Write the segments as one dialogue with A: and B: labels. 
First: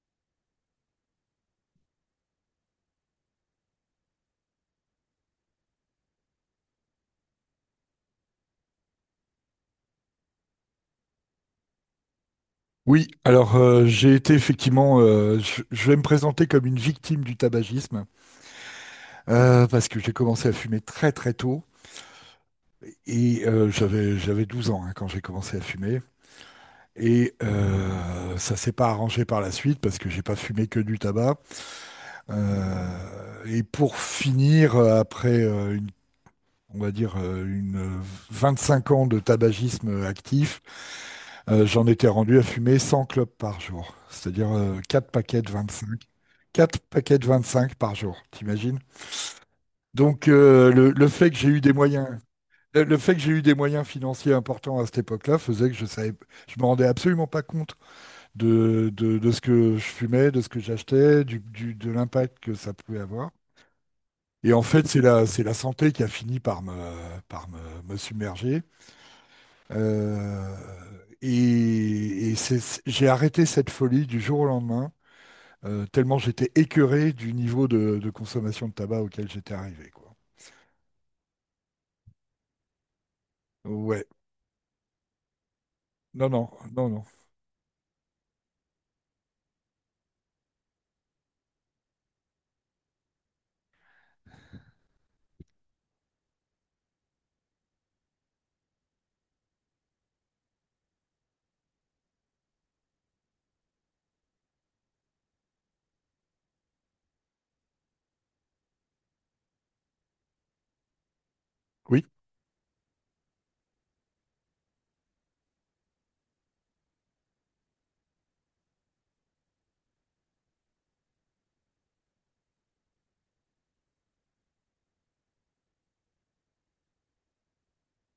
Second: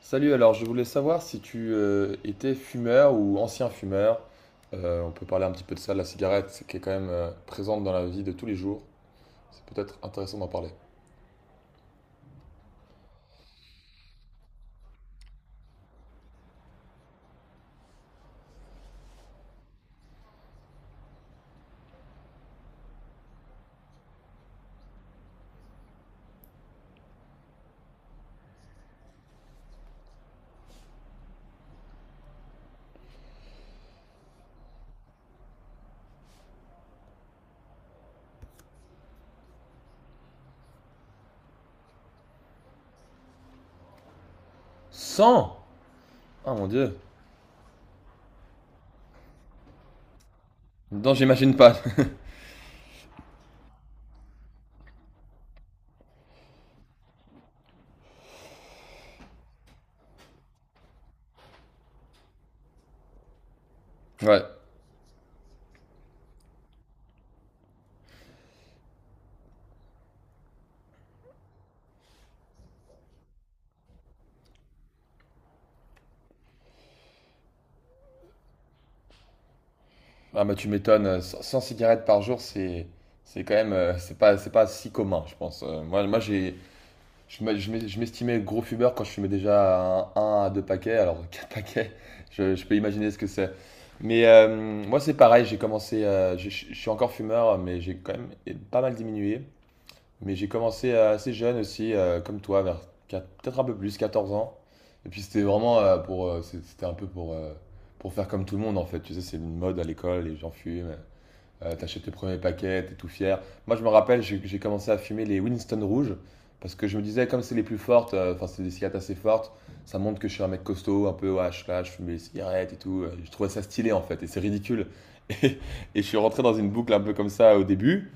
A: Salut, alors je voulais savoir si tu étais fumeur ou ancien fumeur. On peut parler un petit peu de ça, de la cigarette, qui est quand même présente dans la vie de tous les jours. C'est peut-être intéressant d'en parler.
B: Oui, alors j'ai été effectivement, je vais me présenter comme une victime du tabagisme parce que j'ai commencé à fumer très très tôt et j'avais 12 ans, hein, quand j'ai commencé à fumer, et ça s'est pas arrangé par la suite parce que j'ai pas fumé que du tabac. Et pour finir, après une on va dire, une 25 ans de tabagisme actif, j'en étais rendu à fumer 100 clopes par jour, c'est-à-dire 4 paquets de
A: 100.
B: 25.
A: Ah mon
B: Quatre
A: Dieu!
B: paquets de 25 par jour, t'imagines? Donc le
A: Non,
B: fait que j'ai
A: j'imagine
B: eu des
A: pas.
B: moyens, le fait que j'ai eu des moyens financiers importants à cette époque-là faisait que je savais, je me rendais absolument pas compte de ce que je fumais, de ce que j'achetais, de l'impact que ça pouvait avoir.
A: Ouais.
B: Et en fait, c'est la santé qui a fini par me submerger. Euh, et et c'est- j'ai arrêté cette folie du jour au lendemain, tellement j'étais écœuré du niveau de consommation de tabac auquel j'étais arrivé, quoi.
A: Ah bah tu m'étonnes, 100 100 cigarettes par jour, c'est quand même euh,
B: Ouais,
A: c'est pas c'est pas si commun, je pense. Moi
B: non, non,
A: j'ai.
B: non, non.
A: Je m'estimais gros fumeur quand je fumais déjà un à deux paquets, alors quatre paquets, je peux imaginer ce que c'est. Mais moi c'est pareil, j'ai commencé, je suis encore fumeur, mais j'ai quand même pas mal diminué. Mais j'ai commencé assez jeune aussi, comme toi, vers peut-être un peu plus, 14 ans. Et puis c'était vraiment c'était un peu pour faire comme tout le monde en fait. Tu sais, c'est une mode à l'école, les gens fument. T'achètes
B: Oui,
A: tes premiers paquets, t'es tout fier. Moi, je me rappelle, j'ai commencé à fumer les Winston rouges parce que je me disais, comme c'est les plus fortes, enfin, c'est des cigarettes assez fortes, ça montre que je suis un mec costaud, un peu, ouais, je suis là, je fume des cigarettes et tout. Je trouvais ça stylé en fait et c'est ridicule. Et, et je suis rentré dans une boucle un peu comme ça au début.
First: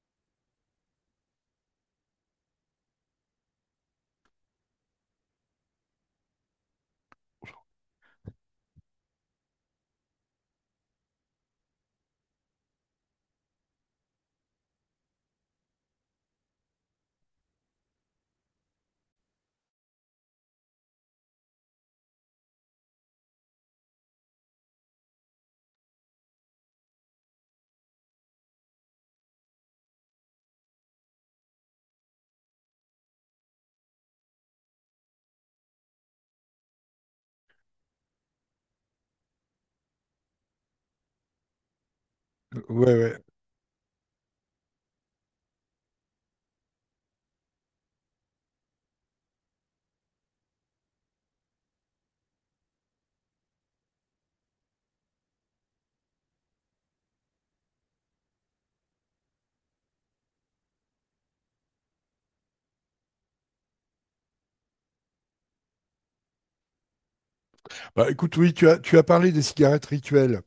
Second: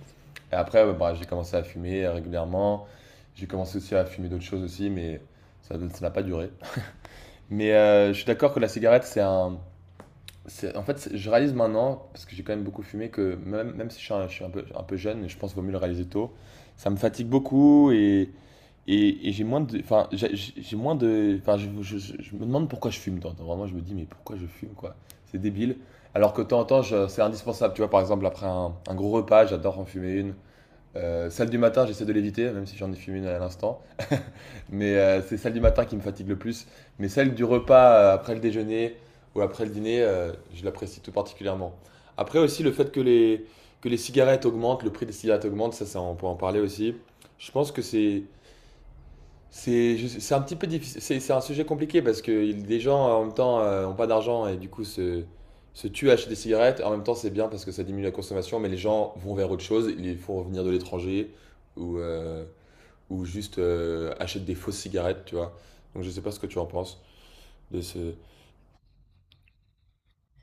A: Et après, ouais, bah, j'ai commencé à fumer régulièrement. J'ai commencé aussi à fumer d'autres choses aussi, mais ça n'a pas duré. Mais je suis d'accord que la cigarette, en fait, je réalise maintenant, parce que j'ai quand même beaucoup fumé, que même si je suis un peu jeune, je pense qu'il vaut mieux le réaliser tôt, ça me fatigue beaucoup, et j'ai moins de... Enfin, j'ai moins de... Enfin, je me demande pourquoi je fume. Tant- tant. Vraiment, je me dis, mais pourquoi je fume, quoi? C'est débile. Alors que de temps en temps, c'est indispensable. Tu vois, par exemple, après un gros repas, j'adore en fumer une. Celle du matin, j'essaie de l'éviter, même si j'en ai fumé une à l'instant. Mais c'est celle du matin qui me fatigue le plus. Mais celle du repas après le déjeuner ou après le dîner, je l'apprécie tout particulièrement. Après aussi, le
B: ouais,
A: fait
B: ouais.
A: que les cigarettes augmentent, le prix des cigarettes augmente, on peut en parler aussi. Je pense que c'est un petit peu difficile. C'est un sujet compliqué parce que des gens en même temps ont pas d'argent et du coup se tuent à acheter des cigarettes. En même temps, c'est bien parce que ça diminue la consommation, mais les gens vont vers autre chose. Ils font revenir de l'étranger ou, euh, ou juste achète des fausses cigarettes, tu vois. Donc je sais pas ce que tu en penses de ce.
B: Bah, écoute, oui, tu as parlé des cigarettes rituelles.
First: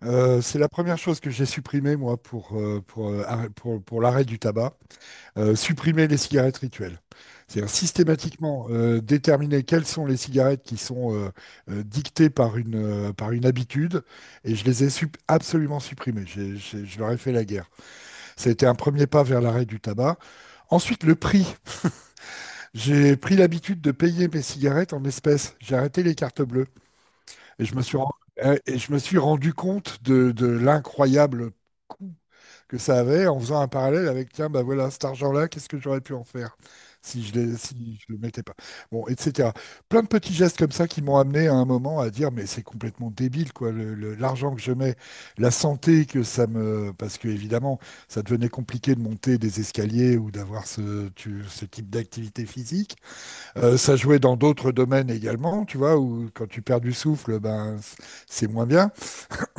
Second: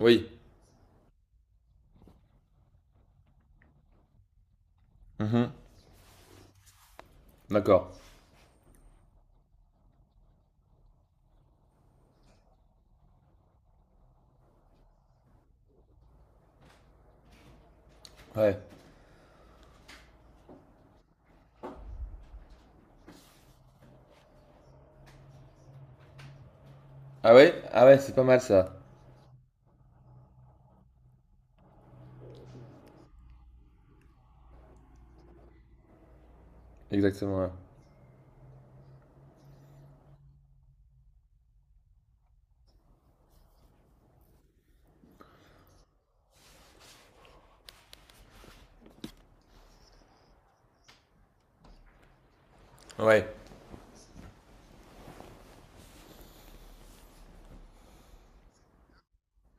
A: Oui.
B: C'est la première chose que j'ai supprimée, moi, pour l'arrêt du tabac.
A: Mhm.
B: Supprimer les cigarettes rituelles. C'est-à-dire
A: D'accord.
B: systématiquement déterminer quelles sont les cigarettes qui sont dictées par par une habitude, et je les ai absolument supprimées. Je leur ai fait la guerre. Ça a
A: Ouais.
B: été un premier pas vers l'arrêt du tabac. Ensuite, le prix. J'ai pris l'habitude de payer mes cigarettes en espèces. J'ai arrêté les cartes bleues.
A: Ah ouais?
B: Et je me
A: Ah
B: suis,
A: ouais,
B: ren-
A: c'est pas mal ça.
B: et je me suis rendu compte de l'incroyable coût que ça avait, en faisant un parallèle avec, tiens, bah voilà, cet argent-là, qu'est-ce que j'aurais pu en faire
A: Exactement.
B: si je le mettais pas. Bon, etc. Plein de petits gestes comme ça qui m'ont amené à un moment à dire, mais c'est complètement débile, quoi, l'argent que je mets, la santé que ça me... Parce que, évidemment, ça devenait compliqué de monter des escaliers ou d'avoir ce type d'activité physique.
A: Ouais. Ouais.
B: Ça jouait dans d'autres domaines également, tu vois, où quand tu perds du souffle, ben, c'est moins bien.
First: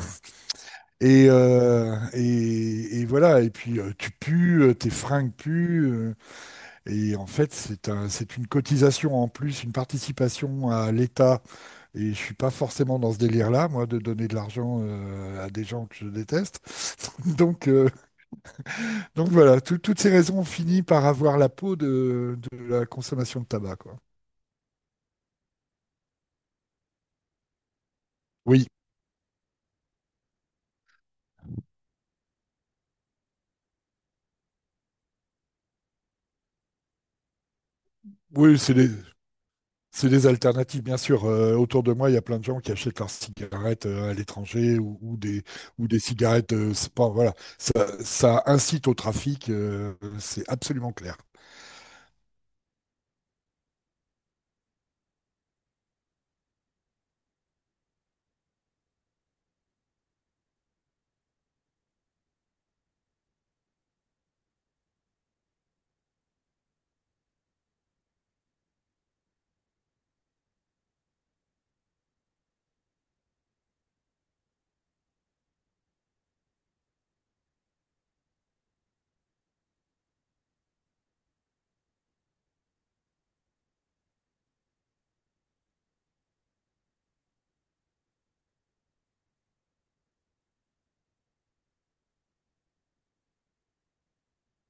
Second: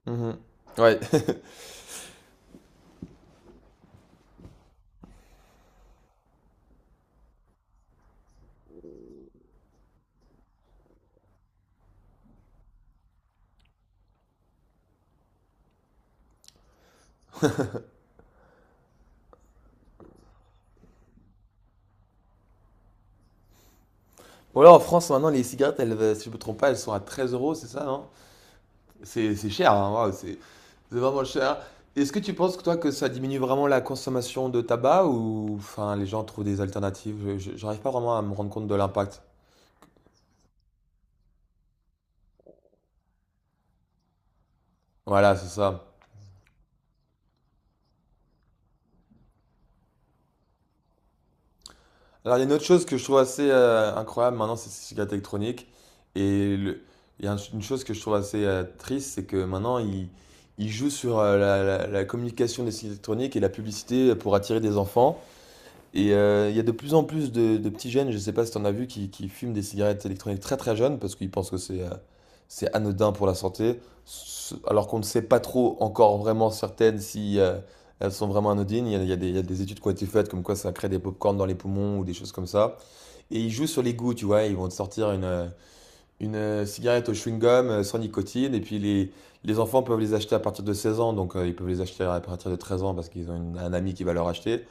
A: Mhm. Ouais.
B: Et voilà, et puis tu pues, tes fringues puent, et en fait c'est une cotisation en plus, une participation à l'État, et je suis pas forcément dans ce délire-là, moi, de donner de l'argent à des gens que je déteste. Donc, euh, donc voilà, toutes ces raisons ont fini par avoir la peau de la consommation de tabac, quoi.
A: Bon, là en France maintenant les cigarettes, elles, si je me trompe pas, elles sont à 13 euros, c'est ça, non?
B: Oui,
A: C'est cher, hein, waouh, c'est vraiment cher. Est-ce que tu penses que toi que ça diminue vraiment la consommation de tabac ou enfin les gens trouvent des alternatives? J'arrive pas vraiment à me rendre
B: oui,
A: compte
B: c'est
A: de
B: des...
A: l'impact.
B: C'est des alternatives, bien sûr. Autour de moi, il y a plein de gens qui achètent leurs cigarettes à l'étranger
A: Voilà, c'est ça.
B: ou des cigarettes. C'est pas- voilà. Ça incite au trafic, c'est absolument clair.
A: Alors, il y a une autre chose que je trouve assez incroyable maintenant, c'est ces cigarettes électroniques. Et le- il y a un- une chose que je trouve assez triste, c'est que maintenant, ils jouent sur la communication des cigarettes électroniques et la publicité pour attirer des enfants. Et il y a de plus en plus de petits jeunes, je ne sais pas si tu en as vu, qui fument des cigarettes électroniques très très jeunes parce qu'ils pensent que c'est anodin pour la santé, alors qu'on ne sait pas trop encore vraiment certaines si elles sont vraiment anodines. Il y a des études qui ont été faites comme quoi ça crée des pop-corns dans les poumons ou des choses comme ça. Et ils jouent sur les goûts, tu vois, ils vont te sortir une cigarette au chewing-gum sans nicotine et puis les enfants peuvent les acheter à partir de 16 ans, donc ils peuvent les acheter à partir de 13 ans parce qu'ils ont un ami qui va leur acheter.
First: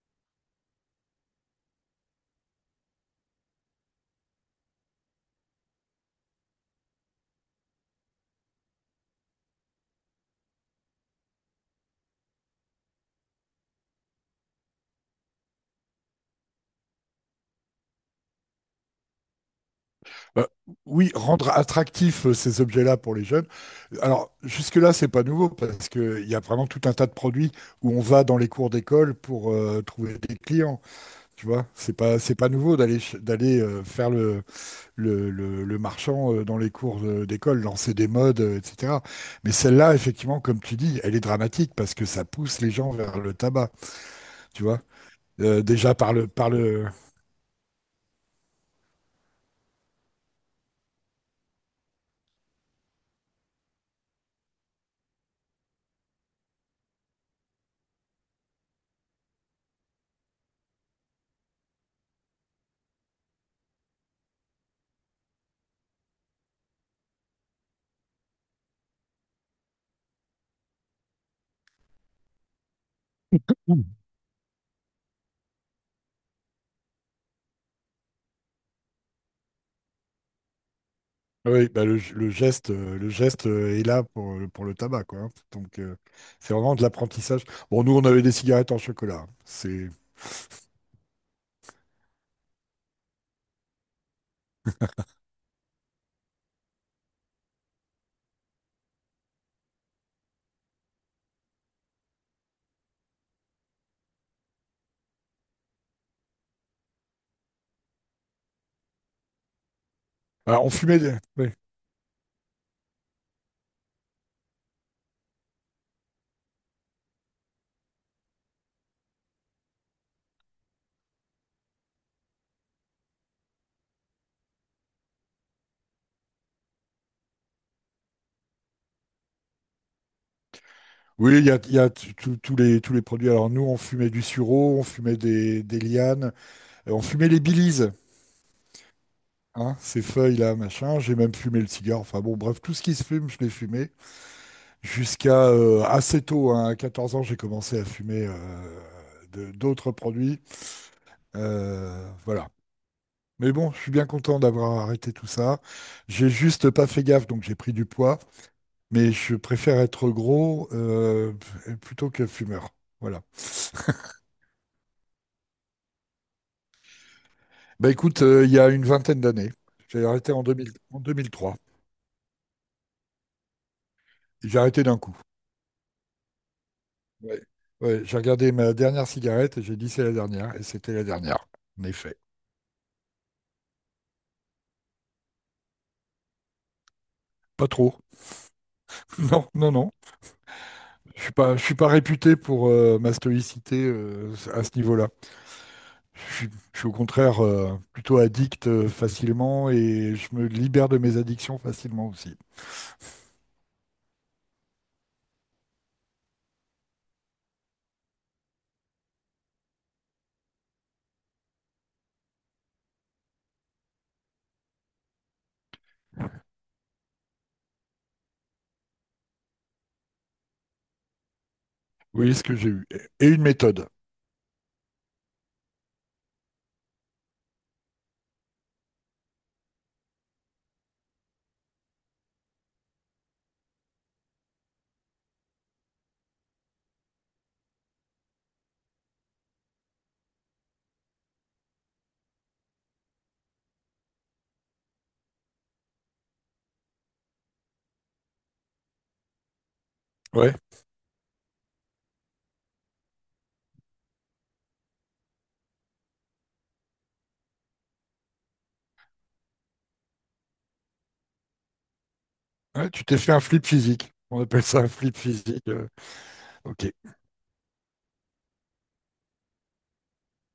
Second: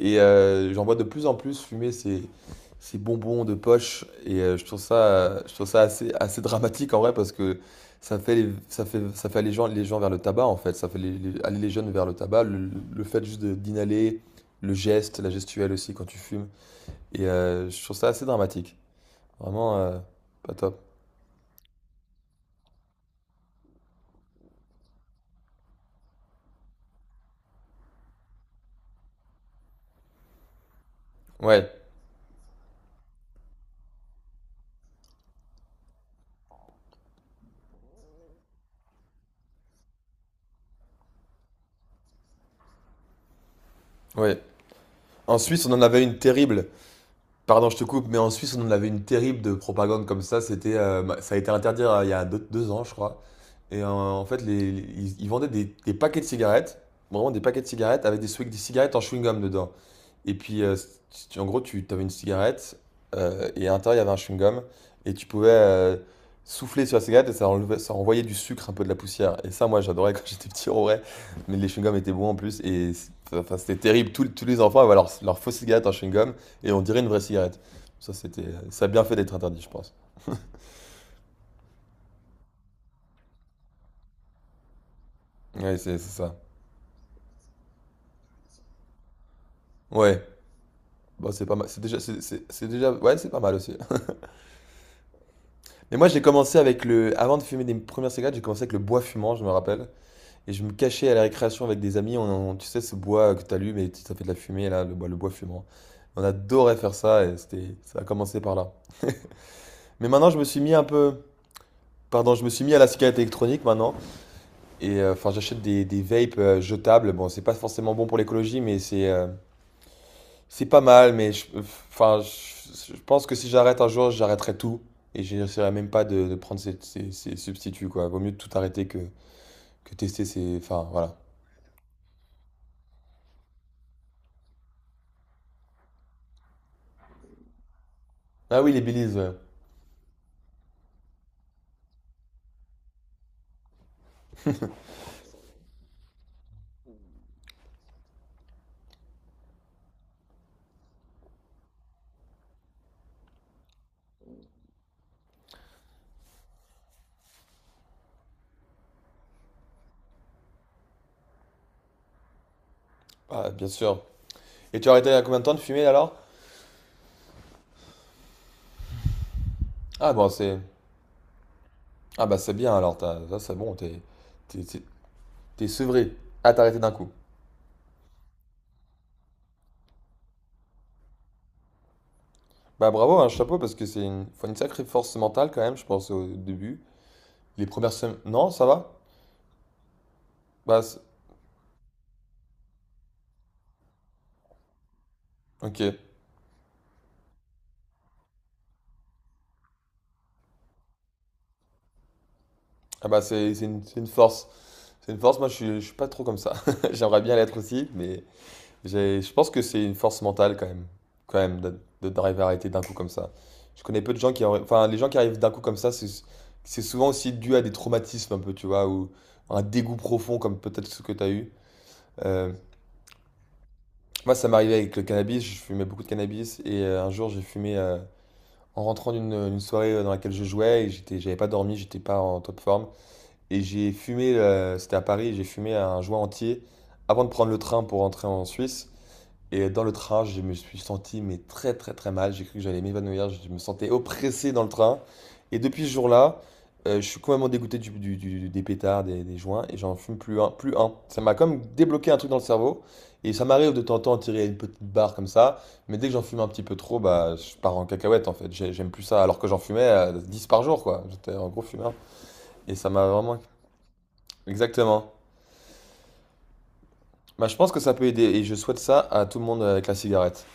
A: Et j'en vois de plus en plus fumer ces bonbons de poche. Et je trouve ça assez, assez dramatique en vrai parce que ça fait aller les gens vers le tabac en fait. Ça fait aller les jeunes vers le tabac. Le fait juste d'inhaler, le geste, la gestuelle aussi quand tu fumes. Et je trouve ça assez dramatique. Vraiment
B: Euh,
A: pas top.
B: oui, rendre attractifs ces objets-là pour les jeunes. Alors, jusque-là, c'est pas nouveau parce qu'il y a vraiment tout un tas de produits où on va dans les cours d'école pour trouver des clients. Tu vois,
A: Ouais,
B: c'est pas nouveau d'aller faire le marchand dans les cours d'école, lancer des modes, etc. Mais celle-là, effectivement, comme tu dis, elle est dramatique parce que ça pousse les gens vers le tabac,
A: ouais.
B: tu vois.
A: En Suisse, on en
B: Déjà
A: avait une
B: par
A: terrible.
B: le,
A: Pardon, je te coupe, mais en Suisse, on avait une terrible de propagande comme ça. C'était, ça a été interdit il y a 2 ans, je crois. Et en fait, ils vendaient des paquets de cigarettes, vraiment des paquets de cigarettes avec des cigarettes en chewing-gum dedans. Et puis, si en gros, tu avais une cigarette et à l'intérieur, il y avait un chewing-gum. Et tu pouvais souffler sur la cigarette et ça, enlevait, ça envoyait du sucre, un peu de la poussière. Et ça, moi, j'adorais quand j'étais petit, en vrai. Mais les chewing-gums étaient bons en plus. Et enfin, c'était
B: Mm.
A: terrible. Tous les enfants avaient leur fausse cigarette en chewing-gum et on dirait une vraie cigarette. Ça, c'était, ça a bien fait d'être interdit, je pense.
B: Oui, bah, le geste est là pour, pour le tabac, quoi, hein.
A: Ouais,
B: Donc,
A: c'est ça.
B: c'est vraiment de l'apprentissage. Bon, nous, on avait des cigarettes en chocolat, hein. C'est,
A: Ouais. Bon, c'est pas mal. C'est déjà, ouais, c'est pas mal aussi. Mais moi, j'ai commencé avec le. Avant de fumer des premières cigarettes, j'ai commencé avec le bois fumant, je me rappelle. Et je me cachais à la récréation avec des amis, tu sais, ce bois que t'allumes et ça fait de la fumée, là, le bois fumant. On adorait faire ça et c'était, ça a commencé par là. Mais maintenant, je me suis mis un peu,
B: Oui,
A: pardon, je me suis mis à la cigarette électronique maintenant. Et enfin, j'achète des vapes jetables. Bon, c'est pas forcément bon pour l'écologie, mais c'est pas mal. Mais enfin, je pense que si j'arrête un jour, j'arrêterai tout. Et j'essaierai même pas de prendre ces substituts, quoi. Vaut mieux tout arrêter que, tester ces. Enfin, voilà.
B: oui, il y a, tous tous les produits. Alors nous, on fumait du sureau, on fumait des lianes, on fumait les bilises.
A: Ah oui, les Baileys, ouais.
B: Hein, ces feuilles-là, machin. J'ai même fumé le cigare. Enfin bon, bref, tout ce qui se fume, je l'ai fumé. Jusqu'à assez tôt, hein, à 14 ans, j'ai commencé à fumer d'autres produits. Voilà. Mais bon, je suis bien content d'avoir arrêté tout ça. J'ai juste pas fait gaffe, donc j'ai pris du poids. Mais je préfère être gros plutôt que fumeur. Voilà.
A: Ah, bien sûr. Et tu as arrêté il y a combien de temps de fumer alors?
B: Bah écoute, il y a une vingtaine d'années, j'ai
A: Ah bon
B: arrêté en
A: c'est.
B: 2000 en 2003.
A: Ah bah c'est bien alors, ça c'est bon,
B: J'ai
A: t'es-
B: arrêté
A: t'es-
B: d'un coup.
A: t'es sevré. Ah t'as arrêté d'un coup.
B: Ouais. Ouais, j'ai regardé ma dernière cigarette et j'ai dit c'est la dernière, et c'était la dernière, en effet.
A: Bah bravo, un chapeau parce que faut une sacrée force mentale quand même, je pense au début. Les
B: Pas
A: premières
B: trop.
A: semaines. Non, ça va?
B: Non, non, non.
A: Bah c'est-.
B: Je suis pas réputé pour ma stoïcité à ce niveau-là.
A: Ok.
B: Je suis au contraire plutôt addict facilement et je me libère de mes addictions facilement aussi.
A: Ah bah c'est une force. C'est une force, moi je suis pas trop comme ça. J'aimerais bien l'être aussi, mais je pense que c'est une force mentale quand même, de, d'arriver à arrêter d'un coup comme ça. Je connais peu de gens qui, enfin, les gens qui arrivent d'un coup comme ça, c'est souvent aussi dû à des traumatismes un peu, tu vois, ou un dégoût profond comme peut-être ce que tu as eu.
B: Oui, ce
A: Euh,
B: que j'ai eu. Et une méthode.
A: moi, ça m'est arrivé avec le cannabis, je fumais beaucoup de cannabis et un jour, j'ai fumé en rentrant d'une soirée dans laquelle je jouais et j'avais pas dormi, j'étais pas en top forme et j'ai fumé, c'était à Paris, j'ai fumé un joint entier avant de prendre le train pour rentrer en Suisse. Et dans le train, je me suis senti mais très très très mal. J'ai cru que j'allais m'évanouir. Je me sentais oppressé dans le train. Et depuis ce jour-là, je suis complètement dégoûté des pétards, des joints, et j'en fume plus un,
B: Ouais.
A: plus un. Ça m'a comme débloqué un truc dans le cerveau. Et ça m'arrive de temps en temps de tirer une petite barre comme ça. Mais dès que j'en fume un petit peu trop, bah, je pars en cacahuète en fait. J'aime plus ça. Alors que j'en fumais 10 par jour, quoi. J'étais un gros fumeur. Et ça
B: Ouais, tu
A: m'a
B: t'es fait
A: vraiment.
B: un flip physique. On appelle ça un
A: Exactement.
B: flip physique. Ok.
A: Bah, je pense que ça peut aider. Et je souhaite ça à tout le monde avec la cigarette.